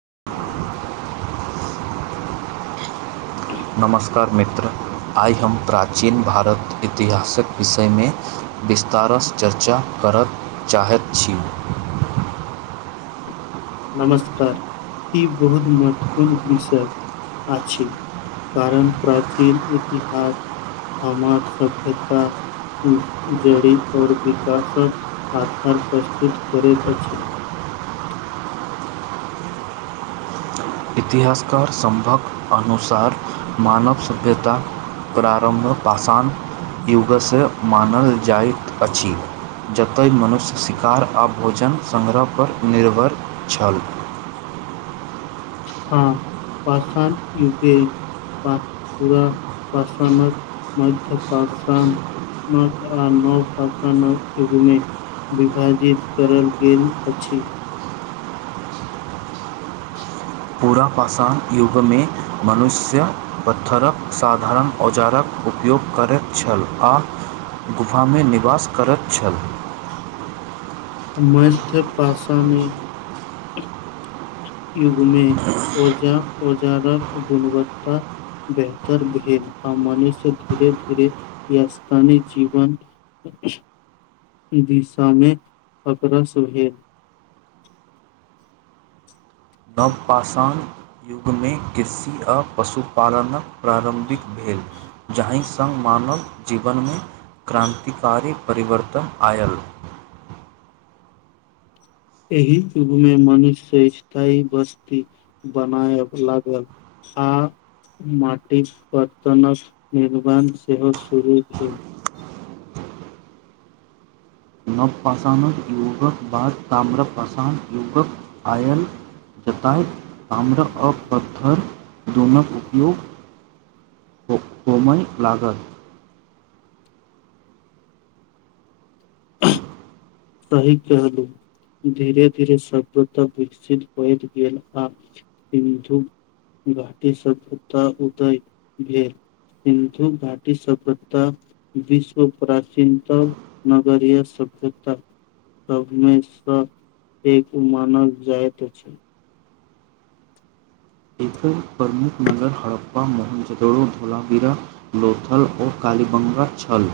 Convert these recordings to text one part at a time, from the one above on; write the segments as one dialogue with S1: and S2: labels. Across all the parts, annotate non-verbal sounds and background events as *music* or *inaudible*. S1: *unintelligible* नमस्कार मित्र आइ हम प्राचीन भारत इतिहासक विषयमे विस्तारसँ चर्चा करय चाहैत छी।
S2: नमस्कार ई बहुत महत्वपूर्ण विषय आ छी। कारण प्राचीन इतिहास हमाज सभ्यता जड़ी और विकासक आधार प्रस्तुत करैत अछि।
S1: इतिहासकार सम्भक अनुसार मानव सभ्यता प्रारम्भ पाशान युगसँ मानल जाइत अछि। जतय मनुष्य शिकार आ भोजन सङ्ग्रहपर निर्भर छल
S2: ह पासान यूके *unintelligible* प पूरा पसानक मध्यपासान न आ न परसा न घुमे विभाजित करल गेल अछि
S1: पूरापाषाण युगमे मनुष्य पत्थरक साधारण औजारक उपयोग करैत छल आ गुफामे निवास करैत छल
S2: मध्यपाषाण युगमे औजारक गुणवत्ता बेहतर भेलैक आ मनुष्य धीरे धीरे य स्थानीय जीवन दिशामें खकरा सुहेल
S1: *inaudible* *unintelligible* नवपाषण युगमे कृषि आ पशुपालनक प्रारम्भिक भेल जाहि सङ्ग मानव जीवनमे क्रान्तिकारी परिवर्तन आयल
S2: एहि युगमे मनुष्य स्थायी बस्ती बनय लागल आँ माटिक बर्तनक निर्माण सेहो शुरू भेल
S1: नव पाषणक युगक बाद ताम्रपाषण युग आयल जताय आम्र आ पत्थर जोनक उपयोग कोमै लागल
S2: सही कहलू धीरे धीेरे सभ्यता विकसित होयत गेल आ सिंधु घाटीसँ भता उदय भेल सिन्धु घाटी सभ्यता विश्व प्राचीनत नगरीय सभ्य मेश एक मानल जायइत छै
S1: एकर प्रमुख नगर हड़प्पा मोहनजोदड़ो धोलाविरा लोथल ओ कालीबंगा छल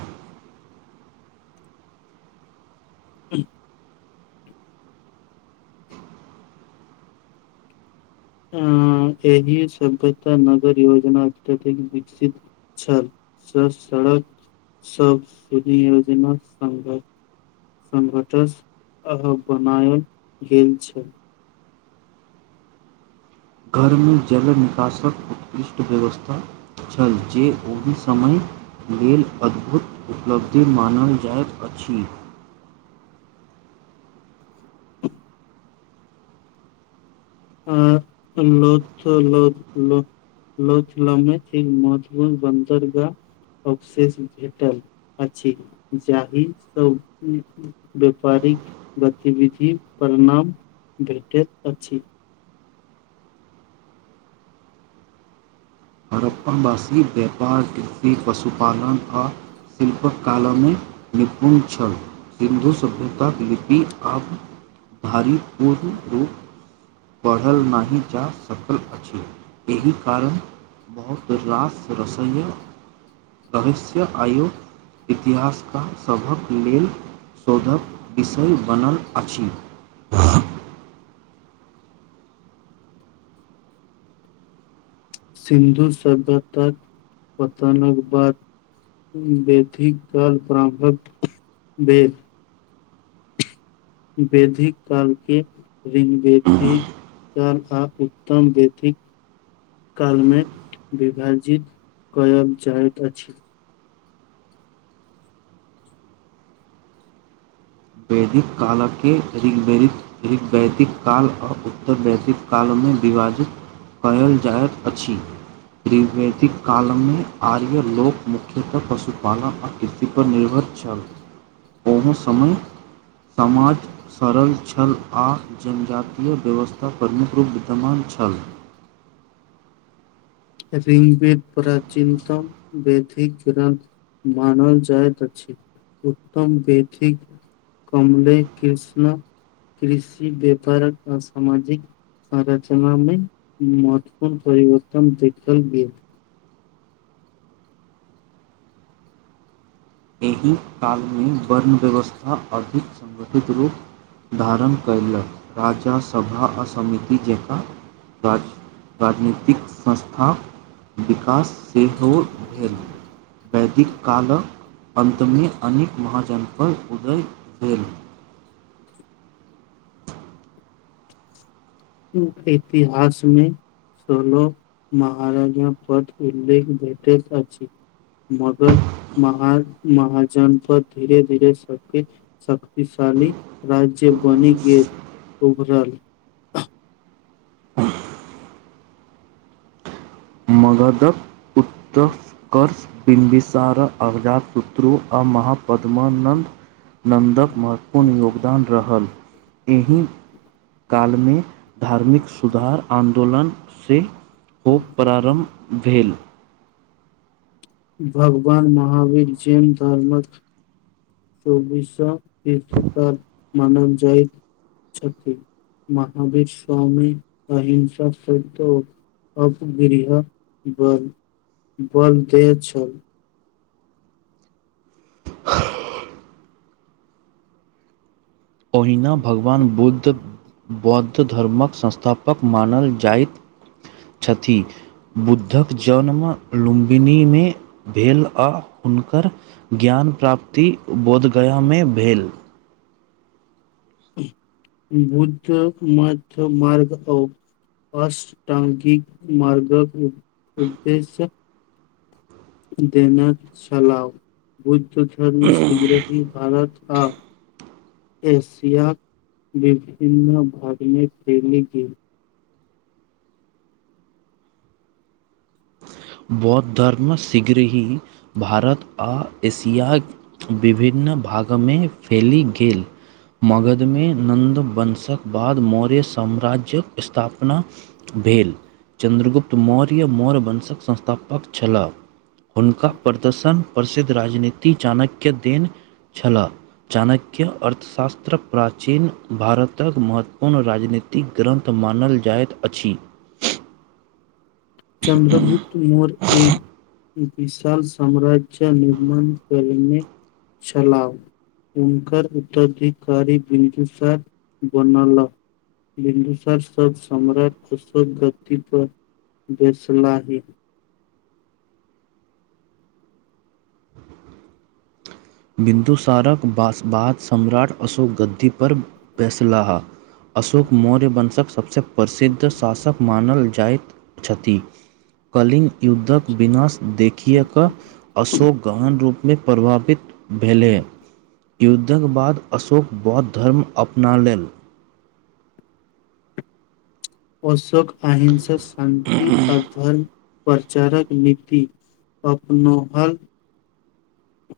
S2: ह्म *unintelligible* ह एहि सभ्यता नगर योजना अत्यधिक विकसित छल स सड़क सब सुधि योजना सघ संघटस अ बनाओल गेल छल
S1: घरमे जल निकासक उत्कृष्ट व्यवस्था छल जे ओहि समय लेल अद्भुत उपलब्धि मानल जाएत अछि
S2: *inaudible* आ लो ल *unintelligible* लोचलमे मजपू बन्दरगाह *unintelligible* अवशेष भेटल अछि जाहि सभ व्यापार अछि गतिविधि परणाम भेटैत अछि
S1: आमबासी व्यापार कृषि पशुपालन और शिल्पक कालोमे निपुण छल सिन्धु सभ्यताक लिपि आब भारीपूर्ण रूप पढ़ल नहि जा सकल अछि एहि कारण बहुत रास रस रहस आयु इतिहासकेँ सभक लेल शोधक विषय बनल अछि
S2: सिन्धु सभ् पतानक बाद बेैथिक काल प्रारंभ भेल वेदिक कालकेँ ऋंग वेदिक चाल आ उत्तम वैथिक कालमे विभाजित कय जाइत अछि
S1: वैदिक कालकेँ ऋगवैदिक काल आ उत्तर वैदिक कालमे विभाजित कयल जाइत अछि त्रिवेदिक कालमे आर्य लोक मुख्यतः पशुपालन आ कृषिपर निर्भर छल ओहो समय समाज सरल छल आ जनजातिय व्यवस्था प्रमुख्य रूप विद्यमान छल
S2: ऋग्वेद प्राचीनतम वेद ग्रंथ मानल जाइत अछि उत्तर वेदिक कमले कृष्ण कृषि व्यापारक अ सामाजिक आरचनामे महत्वपूर्ण परिवर्तन देखल गेल
S1: एहि कालमे वर्ण व्यवस्था अधिक सङ्गठित रूप धारण कयलक राज्य सभा आ समिति जेकाँ राजनीतिक संस्था विक कास सेहो भेल वैदिक कालक अन्तमे अनेक महाजनप उदय भेल
S2: इतिहासमे सोलो महाराजा पद उल्लेख दैत अछि मगध महाजनपद धीरे धीरे शक्ति शक्तिशाली राज्य बनि गेल उभरल
S1: मगधक उतष्कर्ष बिमभिषार अजातशत्रु आ महापद्मनंद न नन्दक महत्वपूर्ण योगदान रहल एहि कालमे धार्मिक सुधार आंन्दोलन से हो प्रारंभ भेल
S2: भगवान महावीर जैन धर्मक चौबिस शीर्षकाल मानव जाय छथि महावीर स्वामी अहिंसा स अपगृहत बल बलदय छल *unintelligible*
S1: ओहिना भगवान बुद्ध बौद्ध धर्मक संस्थापक पक मानल जाइत छथि बुद्धक जन्म लुम्बनीमे भेल आ हुनकर ज्ञान प्राप्ति बोधगयामे भेल *inaudible*
S2: बुद्ध मार्ग अ अष्टांगिक मार्गक उदेशय देना चलाउ बुद्ध धर्म शीघ्रे ही भारत हँ एशिया विभिन्न भागमे खेलीगेल
S1: बौद्ध धर्म शीघ्र ही भारत आ एशिया विभिन्न भागमे फैल गेल मगधमे नन्द वंशक बाद मौर्य साम्राज्य्यक स्थापना भेल चन्द्रगुप्त मौर्य मौर्य वंशक संस्थापक पक छलाह हुनका प्रदर्शन प्रसिद्ध राजनीति चाणक्य देन छलाऽ चाणक्य अर्थशास्त्र प्राचीन भारतक महत्वपूर्ण राजनीतिक ग्रन्थमे मानल जाइत अछि
S2: चन्द्रभुप्त म एक विशाल साम्राज्य निर्माण करने चलाउ उनकर उत्तराधिकारी बिन्दुसार बनला बिन्दुसार सब सम्राट भसलाही
S1: बिन्दुसारक बाद सम्राट अशोक गद्दी पर बैसलाह अशोक मौर्यवंशक सबसे प्रसिद्ध शासक मानल जाइत छथि कलिंग युद्धके विनाश देखिकेऽ अशोक गहन रूपमे प्रभावित भेलै युद्धक बाद अशोक बौद्ध धर्म अपना लेल
S2: अशोक अहिंसा शान्ति अधर्म प्रचारक नीति अपनौलनि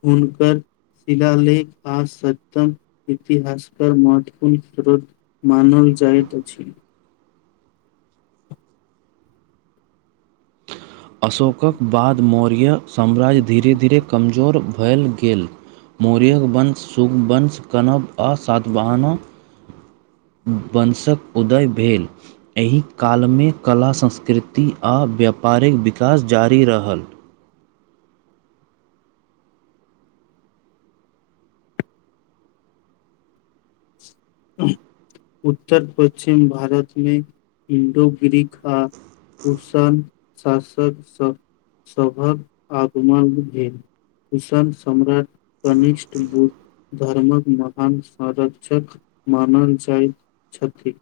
S2: हुनकर शिलालेख आ सत्तम इतिहासकार महत्वपूर्ण स्रोत मानल जाइत अछि
S1: अशोकक बाद मौर्य साम्राज्य धीरे धीरे कमजोर भैल गेल मौर्य वंश शुंग वंश कणब आ सातवाहान वंशक उदय भेल एहि कालमे कला संस्कृति आ व्यापार पारिक विकास जारी रहल
S2: उत्तर पश्चिम भारतमे हिन्दू ग्रीक आ कुसान शासक सभ सभक आगमन भेल किसान सम्राट कनिष्ठ बुद्ध धर्मक महान संरक्षक मानल जाइत छथि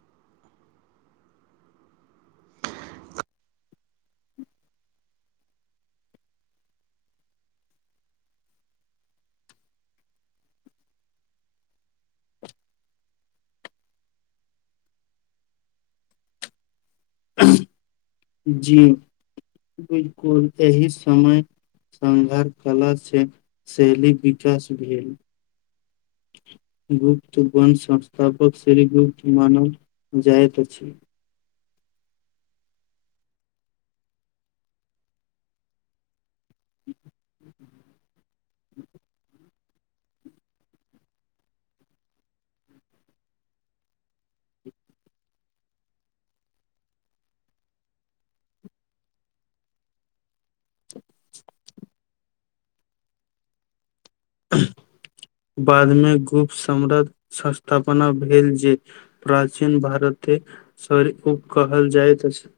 S1: *inaudible*
S2: जी बिल्कुल एहि समय संघार कला से शैली विकास भेल गुप्त वंशक संस्थापक श्रीगुप्त मानल जाएत अछि *inaudible* *inaudible* बादमे गुप्त सम्राट अस्थापना भेल जे प्राचीन भारत त सरी उब कहल जाइत छै